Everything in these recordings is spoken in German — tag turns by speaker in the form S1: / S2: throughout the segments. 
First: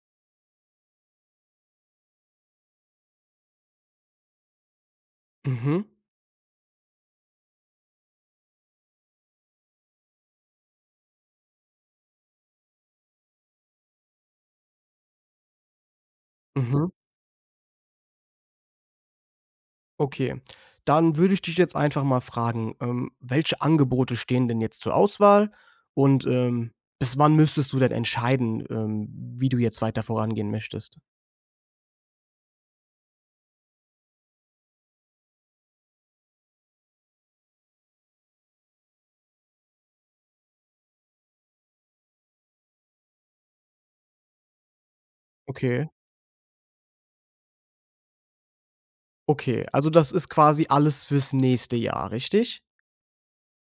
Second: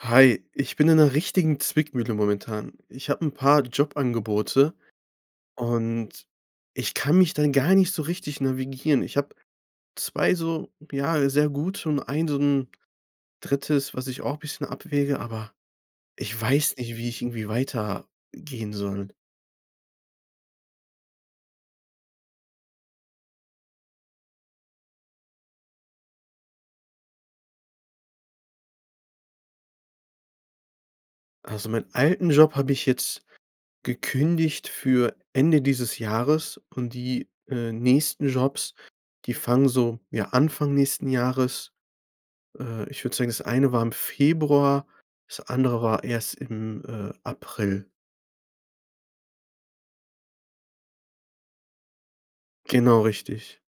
S1: Hi, ich bin in 'ner richtigen Zwickmühle momentan. Ich habe 'n paar Jobangebote.
S2: Mhm.
S1: Und ich kann mich da gar nicht so richtig navigieren. Ich habe 2 so ja, sehr gute, und ein so 'n 3., was ich auch bisschen abwäge, aber ich weiß
S2: Mhm.
S1: nicht, wie ich irgendwie weiter, gehen soll.
S2: Okay, dann würde ich dich jetzt einfach mal fragen, ähm. Welche Angebote stehen denn jetzt zur Auswahl? Und, ähm, bis wann müsstest du denn entscheiden, ähm, wie du jetzt weiter vorangehen möchtest?
S1: Also meinen alten Job habe ich jetzt gekündigt für Ende dieses Jahres. Und die, äh, nächsten Jobs, die fangen so, ja, Anfang nächsten Jahres. Äh, ich würde sagen, das eine war im Februar, das andere
S2: Okay.
S1: war erst im, äh, April.
S2: Okay. Also, das ist quasi alles fürs nächste Jahr, richtig?
S1: Genau, richtig.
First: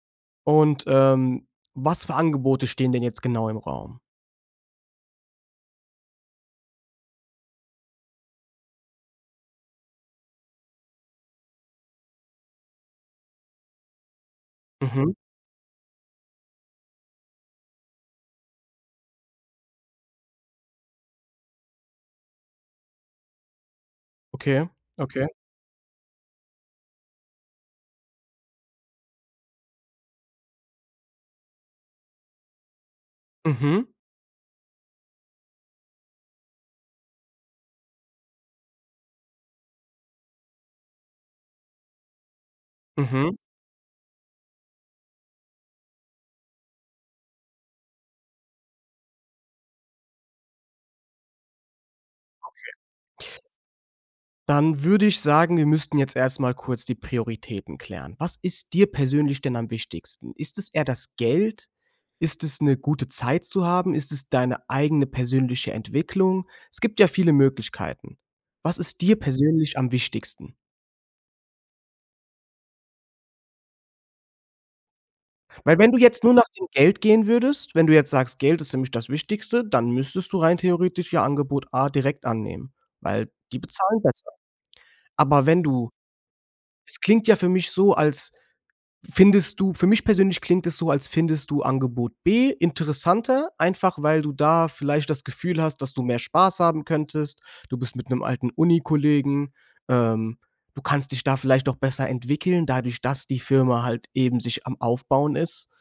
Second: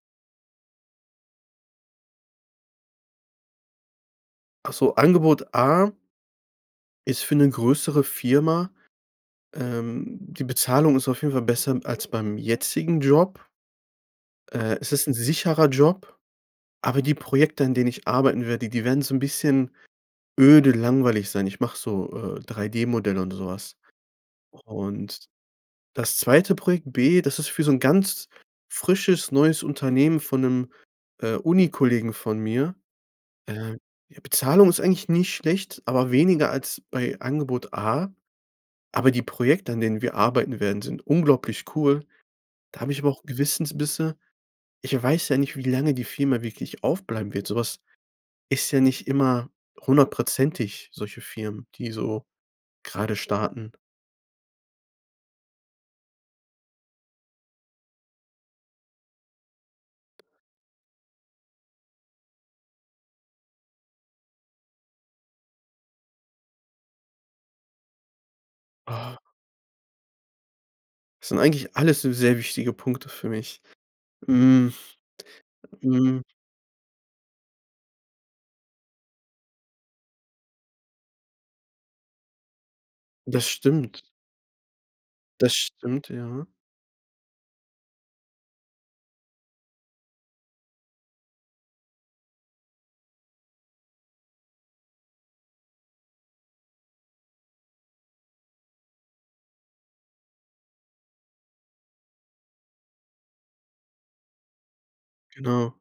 S2: Und, ähm, was für Angebote stehen denn jetzt genau im Raum?
S1: Ach so, Angebot A ist für 'ne größere Firma. Ähm, die Bezahlung ist auf jeden Fall besser als beim jetzigen Job. Äh. Es ist
S2: Mhm.
S1: 'n sicherer Job. Aber die Projekte, an denen ich arbeiten werde, die wären so 'n bisschen öde, langweilig sein. Ich mache so, äh, 3D-Modell und sowas.
S2: Okay,
S1: Und
S2: okay.
S1: das zweite Projekt B. Das ist für so 'n ganz frisches neues Unternehmen von 'nem, äh, Uni-Kollegen von mir, äh.
S2: Mhm.
S1: Die Bezahlung ist eigentlich nicht schlecht, aber weniger als bei Angebot A. Aber die Projekte, an denen wir arbeiten werden, sind unglaublich cool. Da habe ich aber auch
S2: Mhm.
S1: Gewissensbisse. Ich weiß ja nicht, wie lange die Firma wirklich aufbleiben wird sowas ist ja nicht immer hundertprozentig, solche Firmen, die so
S2: Okay.
S1: gerade starten.
S2: Dann würde ich sagen, wir müssten jetzt erst mal kurz die Prioritäten klären. Was ist dir persönlich denn am wichtigsten? Ist es eher das Geld? Ist es 'ne gute Zeit zu haben? Ist es deine eigene persönliche Entwicklung? Es gibt ja viele Möglichkeiten. Was ist dir
S1: Ah.
S2: persönlich am wichtigsten?
S1: Sind eigentlich alles s sehr wichtige Punkte für mich. Hm.
S2: Weil wenn du
S1: Hm.
S2: jetzt nur nach dem Geld gehen würdest, wenn du jetzt sagst: „Geld ist nämlich das Wichtigste“, dann müsstest du rein theoretisch ja Angebot A direkt annehmen, weil
S1: Das
S2: die bezahlen
S1: stimmt.
S2: besser. Aber
S1: Das
S2: wenn du
S1: stimmt, ja.
S2: es klingt ja für mich so, als findest du für mich persönlich klingt es so, als findest du Angebot B interessanter. Einfach, weil du da vielleicht das Gefühl hast, dass du mehr Spaß haben könntest. Du bist mit 'nem alten Unikollegen. Ähm, du kannst dich da vielleicht auch besser entwickeln, dadurch, dass die Firma halt eben sich am Aufbauen ist.
S1: Genau.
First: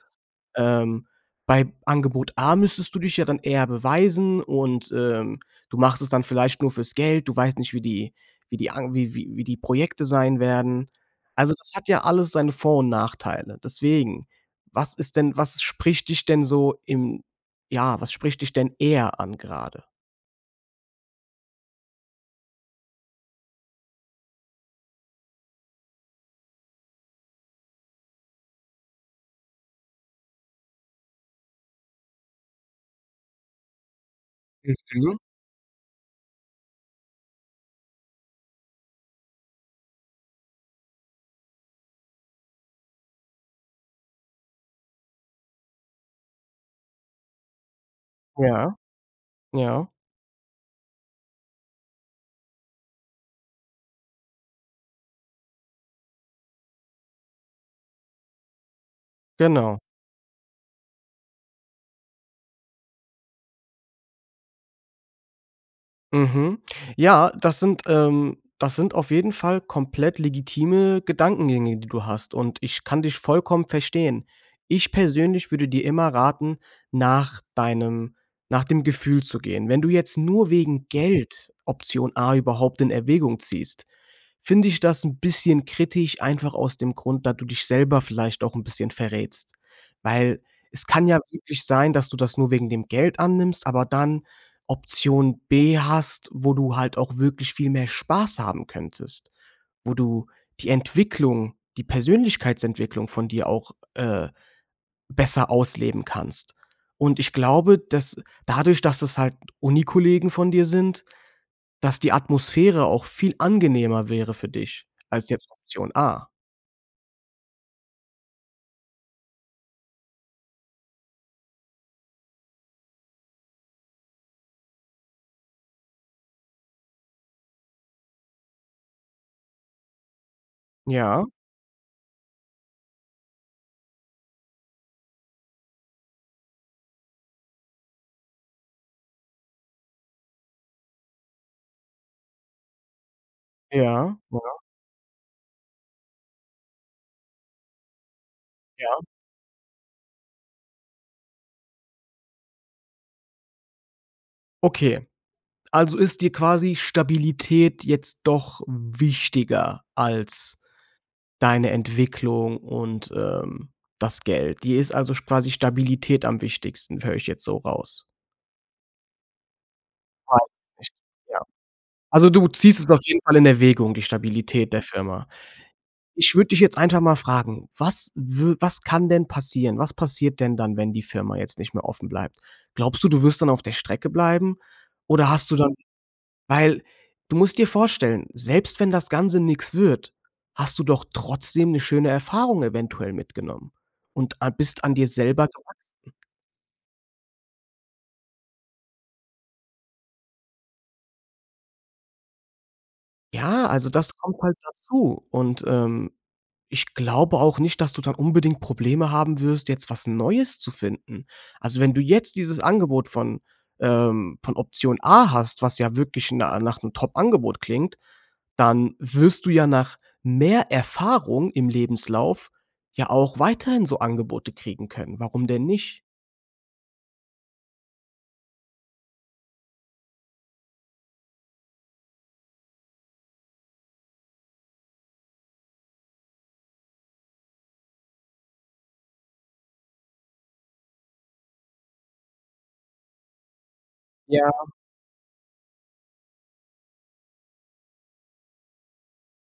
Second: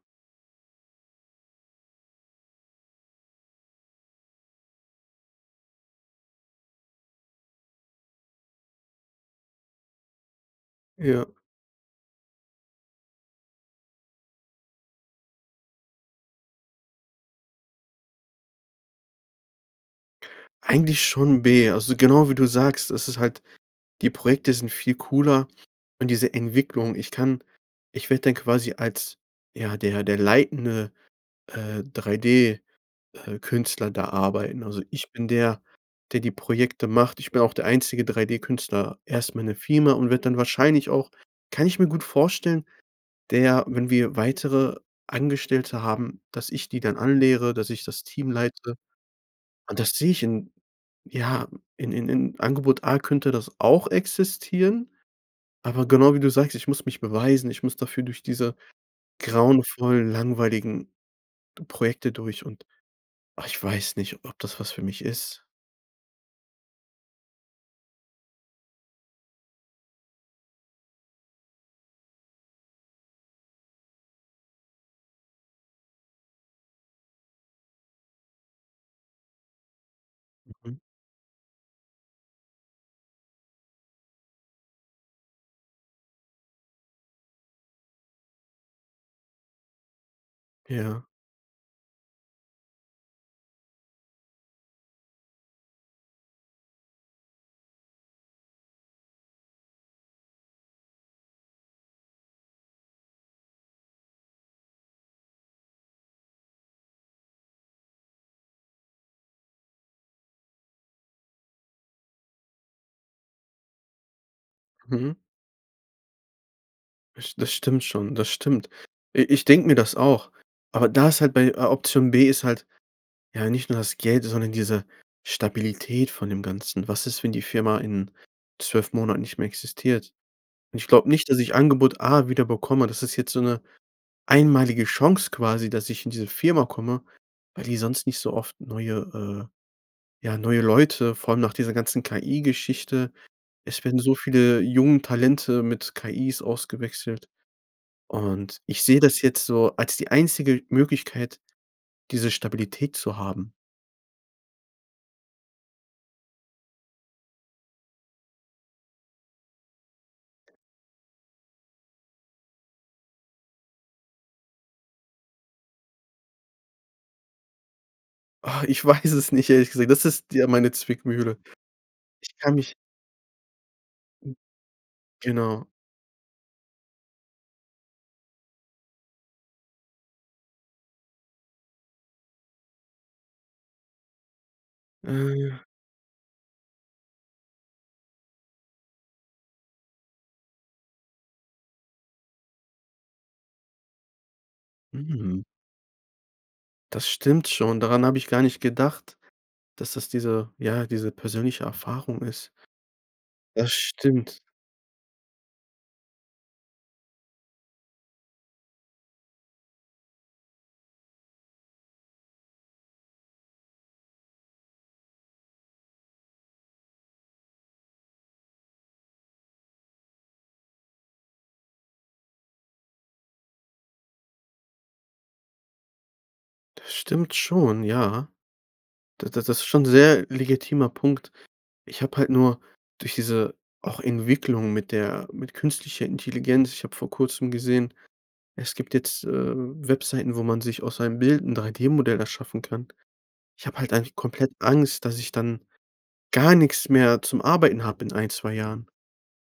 S2: Ähm, bei Angebot A müsstest du dich ja dann eher beweisen. Und, ähm, du machst es dann vielleicht nur fürs Geld. Du weißt nicht, wie die wie die an wie wie die Projekte sein werden.
S1: Ja.
S2: Also, das hat ja alles seine Vor und Nachteile. Deswegen. Was ist denn was spricht dich denn so im ja, was spricht dich denn eher an, gerade?
S1: Eigentlich schon B. Also, genau wie du sagst. Das ist halt die Projekte sind viel cooler. Und diese Entwicklung ich kann ich werde dann quasi als, ja, der der leitende, äh, 3D, äh, Künstler da arbeiten. Also, ich
S2: Mhm.
S1: bin der, der die Projekte macht. Ich bin auch der einzige 3D-Künstler erst mal in der Firma und werde dann wahrscheinlich auch, kann ich mir gut vorstellen, der wenn wir weitere Angestellte haben, dass ich die dann anlehre, dass ich das Team
S2: Ja.
S1: leite. Und
S2: Ja.
S1: das sehe ich in ja, in in in Angebot A könnte das auch existieren. Aber genau wie du sagst, ich muss mich beweisen. Ich muss dafür durch diese
S2: Genau.
S1: grauenvollen, langweiligen Projekte durch. Und, ach, ich weiß nicht, ob das was für mich ist.
S2: Mhm. Ja, das sind, ähm das sind auf jeden Fall komplett legitime Gedankengänge, die du hast. Und ich kann dich vollkommen verstehen. Ich persönlich würde dir immer raten, nach deinem nach dem Gefühl zu gehen. Wenn du jetzt nur
S1: Mhm.
S2: wegen Geld Option A überhaupt in Erwägung ziehst, finde ich das 'n bisschen kritisch, einfach aus dem Grund, da du dich selber vielleicht auch 'n bisschen verrätst, weil es
S1: Ja.
S2: kann ja wirklich sein, dass du das nur wegen dem Geld annimmst aber dann Option B hast, wo du halt auch wirklich viel mehr Spaß haben könntest. Wo du die Entwicklung, die Persönlichkeitsentwicklung von dir auch, äh, besser ausleben kannst. Und ich glaube, dass- dadurch, dass es halt Uni-Kollegen von dir sind- dass die Atmosphäre auch viel angenehmer wäre für dich,
S1: Mhm.
S2: als jetzt Option A.
S1: Das st das stimmt schon. Das stimmt. I ich denke mir das auch. Aber da ist halt bei, äh, Option B ist halt, ja, nicht nur das Geld, sondern diese Stabilität von dem Ganzen. Was ist, wenn die Firma in 12 Monaten nicht mehr existiert? Und ich glaube
S2: Ja.
S1: nicht, dass ich Angebot A wieder bekomme. Das ist jetzt so 'ne, einmalige Chance quasi, dass ich in diese Firma komme, weil die sonst nicht so oft neue, äh ja, neue Leute, vor allem nach dieser ganzen KI-Geschichte. Es werden so
S2: Ja, ja.
S1: viele jungen Talente mit KIs ausgewechselt. Und ich
S2: Ja.
S1: sehe das jetzt so als die einzige Möglichkeit, diese Stabilität zu haben.
S2: Okay. Also ist dir quasi Stabilität jetzt doch wichtiger als deine Entwicklung und, ähm, das Geld. Dir ist also sch quasi Stabilität am wichtigsten. Höre ich jetzt so raus.
S1: Ah, ich weiß es nicht, ehrlich gesagt, das ist
S2: Ja,
S1: ja meine
S2: ich
S1: Zwickmühle.
S2: Ja. Also,
S1: Ich
S2: du
S1: kann mich
S2: ziehst es auf jeden Fall in Erwägung, die Stabilität der Firma.
S1: Genau.
S2: Ich würde dich jetzt einfach mal fragen: Was w was kann denn passieren? Was passiert denn dann, wenn die Firma jetzt nicht mehr offen bleibt? Glaubst du, du wirst dann auf der Strecke bleiben? Oder hast du
S1: Äh.
S2: dann Weil, du musst dir vorstellen, selbst wenn das Ganze nix wird, hast du doch trotzdem 'ne schöne Erfahrung eventuell mitgenommen und a bist an dir
S1: Mhm.
S2: selber gewachsen.
S1: Das stimmt schon. Daran habe ich gar nicht gedacht, dass das diese, ja, diese persönliche Erfahrung ist.
S2: Ja,
S1: Das
S2: also, das
S1: stimmt.
S2: kommt halt dazu. Und, ähm, ich glaube auch nicht, dass du dann unbedingt Probleme haben wirst, jetzt was Neues zu finden. Also, wenn du jetzt dieses Angebot von, ähm, von Option A hast, was ja wirklich na nach 'nem Top-Angebot klingt, dann wirst du ja nach mehr Erfahrung im Lebenslauf ja auch weiterhin so Angebote kriegen können. Warum denn nicht?
S1: Das stimmt schon, ja. D d das ist schon sehr legitimer Punkt. Ich habe halt nur durch diese auch Entwicklung mit der mit künstlicher Intelligenz, ich habe vor kurzem gesehen, es gibt jetzt, äh, Webseiten, wo man sich aus einem Bild 'n 3D-Modell erschaffen kann. Ich habe halt einfach
S2: Ja.
S1: komplett Angst, dass ich dann gar nix mehr zum Arbeiten habe in 1, 2 Jahren.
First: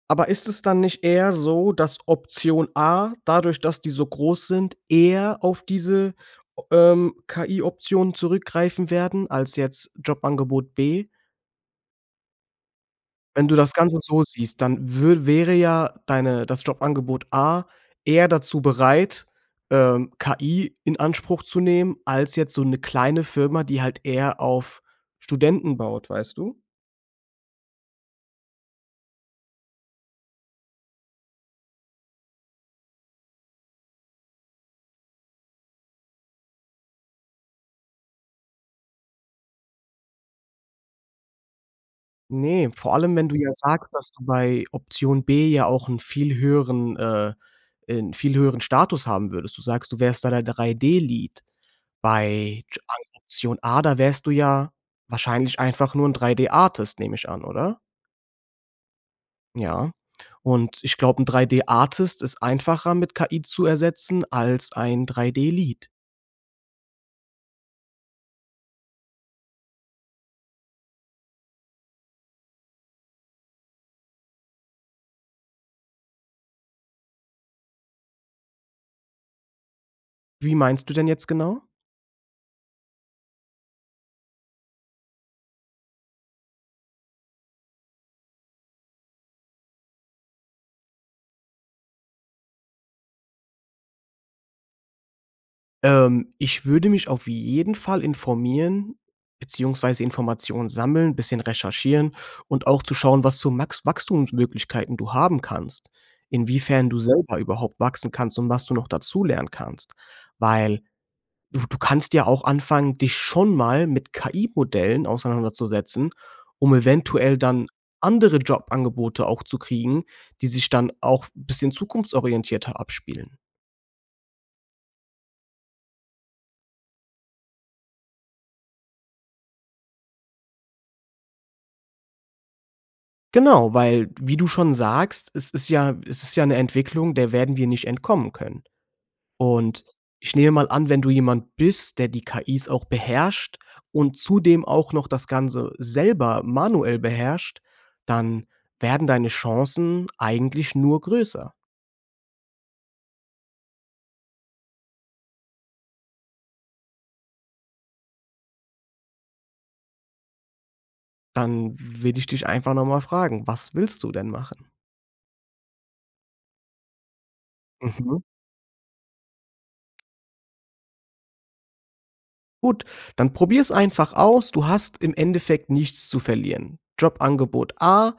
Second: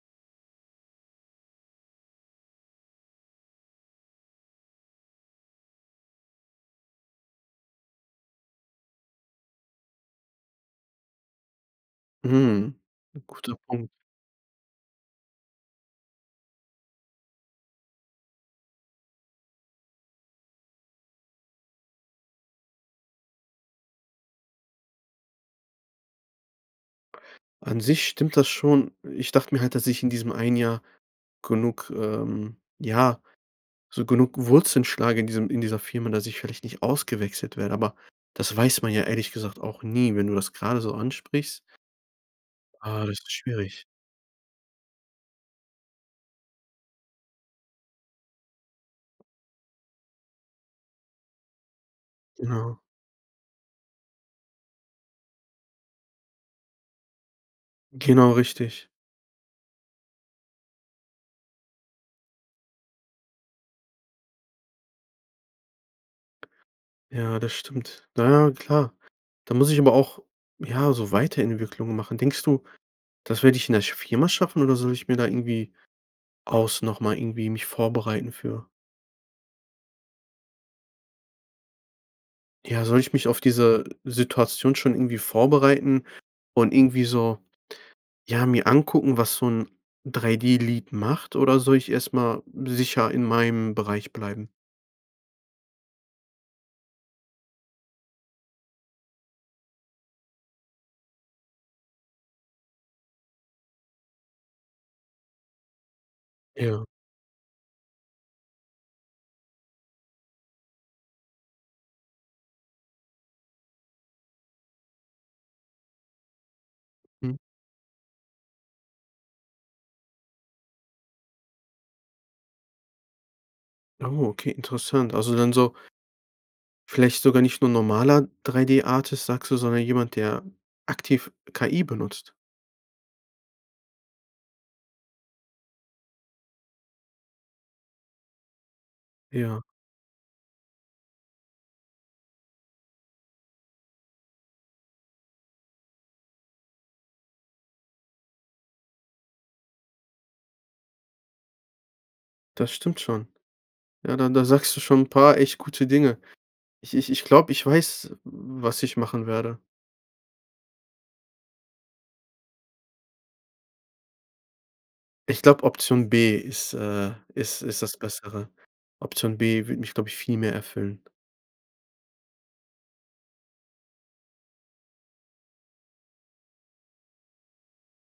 S2: Aber ist es dann nicht eher so, dass Option A dadurch, dass die so groß sind, eher auf diese, o ähm, KI-Optionen zurückgreifen werden als jetzt Jobangebot B?
S1: Mhm.
S2: Wenn du
S1: Guter
S2: das
S1: Punkt.
S2: Ganze so siehst, dann wür wäre ja deine, das Jobangebot A eher dazu bereit, ähm, KI in Anspruch zu nehmen, als jetzt so 'ne kleine Firma, die halt eher auf Studenten baut, weißt du?
S1: An sich stimmt das schon. Ich dachte mir halt, dass ich in diesem 1 Jahr genug, ähm, ja so genug Wurzeln schlage in diesem in dieser Firma, dass ich vielleicht nicht ausgewechselt werde, aber das weiß man ja ehrlich gesagt auch nie, wenn du das gerade so ansprichst.
S2: Ne, vor
S1: Ah,
S2: allem,
S1: das
S2: wenn
S1: ist
S2: du ja
S1: schwierig.
S2: sagst, dass du bei Option B ja auch 'n viel höheren, äh ein viel höheren Status haben würdest. Du sagst: „Du wärst da der 3D-Lead, bei
S1: Genau.
S2: [unintelligible] Option A“, da wärst du ja wahrscheinlich einfach nur 'n 3D-Artist, nehme ich an, oder?
S1: Genau richtig.
S2: Ja, und ich glaube, 'n 3D-Artist ist einfacher mit KI zu ersetzen als ein 3D-Lead.
S1: Ja, das stimmt. Na ja, klar. Da muss ich aber auch, ja, so Weiterentwicklungen machen. Denkst du, das werde ich in der sch Firma schaffen? Oder, soll ich mir da irgendwie aus nochmal irgendwie mich vorbereiten für?
S2: Wie meinst du denn jetzt genau?
S1: Ja, soll ich mich auf diese Situation schon irgendwie vorbereiten und irgendwie so, ja, mir angucken, was so 'n 3D-Lead macht, oder soll ich erstmal sicher in meinem Bereich bleiben?
S2: Ähm, ich würde mich auf jeden Fall informieren beziehungsweise Informationen sammeln, 'n bisschen recherchieren und auch zu schauen, was zu Max Wachstumsmöglichkeiten du haben kannst,
S1: Ja.
S2: inwiefern du selber überhaupt wachsen kannst und was du noch dazu lernen kannst. Weil, du du kannst ja auch anfangen, dich schon mal mit KI-Modellen auseinanderzusetzen, um
S1: Mhm.
S2: eventuell dann andere Jobangebote auch zu kriegen, die sich dann auch bisschen zukunftsorientierter abspielen.
S1: Oh, okay, interessant. Also dann so vielleicht sogar nicht nur normaler 3D-Artist, sagst du, sondern jemand, der aktiv KI benutzt.
S2: Genau, weil, wie du schon sagst, es ist ja es ist ja 'ne Entwicklung, der werden wir nicht entkommen können.
S1: Ja.
S2: Und, ich nehme mal an, wenn du jemand bist, der die KI's auch beherrscht und zudem auch noch das Ganze selber manuell beherrscht, dann werden deine Chancen eigentlich nur größer.
S1: Das stimmt schon. Ja, da da sagst du schon 'n paar echt gute Dinge. Ich ich ich glaube, ich weiß, w was ich machen werde.
S2: Dann will ich dich einfach noch mal fragen: Was willst du denn machen?
S1: Ich glaube Option B ist, äh, ist ist das
S2: Mhm.
S1: Bessere. Option B würde mich, glaube ich, viel mehr erfüllen.
S2: Gut, dann probier's einfach aus. Du hast im Endeffekt nichts zu verlieren. Jobangebot A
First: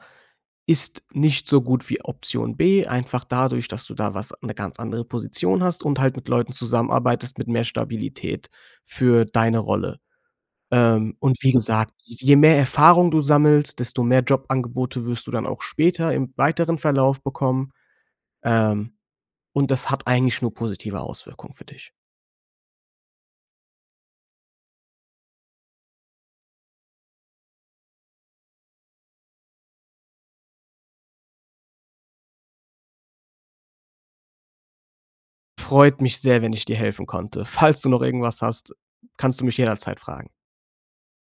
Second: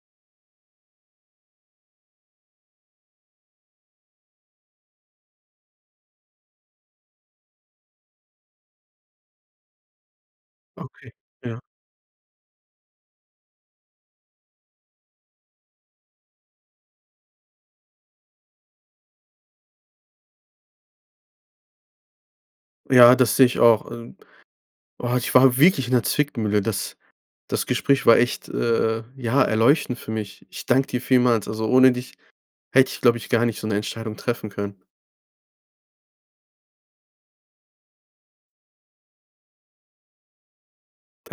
S2: ist nicht so gut wie Option B. Einfach dadurch, dass du da was 'ne ganz andere Position hast und halt mit Leuten zusammenarbeitest mit mehr Stabilität für deine Rolle.
S1: Okay,
S2: Ähm, und wie
S1: ja.
S2: gesagt, je mehr Erfahrung du sammelst, desto mehr Jobangebote wirst du dann auch später im weiteren Verlauf bekommen, ähm, und das hat eigentlich nur positive Auswirkungen für dich.
S1: Ja, das sehe ich auch. Äh, boah, ich war wirklich in der Zwickmühle. Das das Gespräch war echt, äh äh, ja erleuchtend für mich. Ich danke dir vielmals. Also ohne dich hätte ich, glaube ich, gar nicht so 'ne Entscheidung treffen können.
S2: Freut mich sehr, wenn ich dir helfen konnte. Falls du noch irgendwas hast, kannst du mich jederzeit fragen.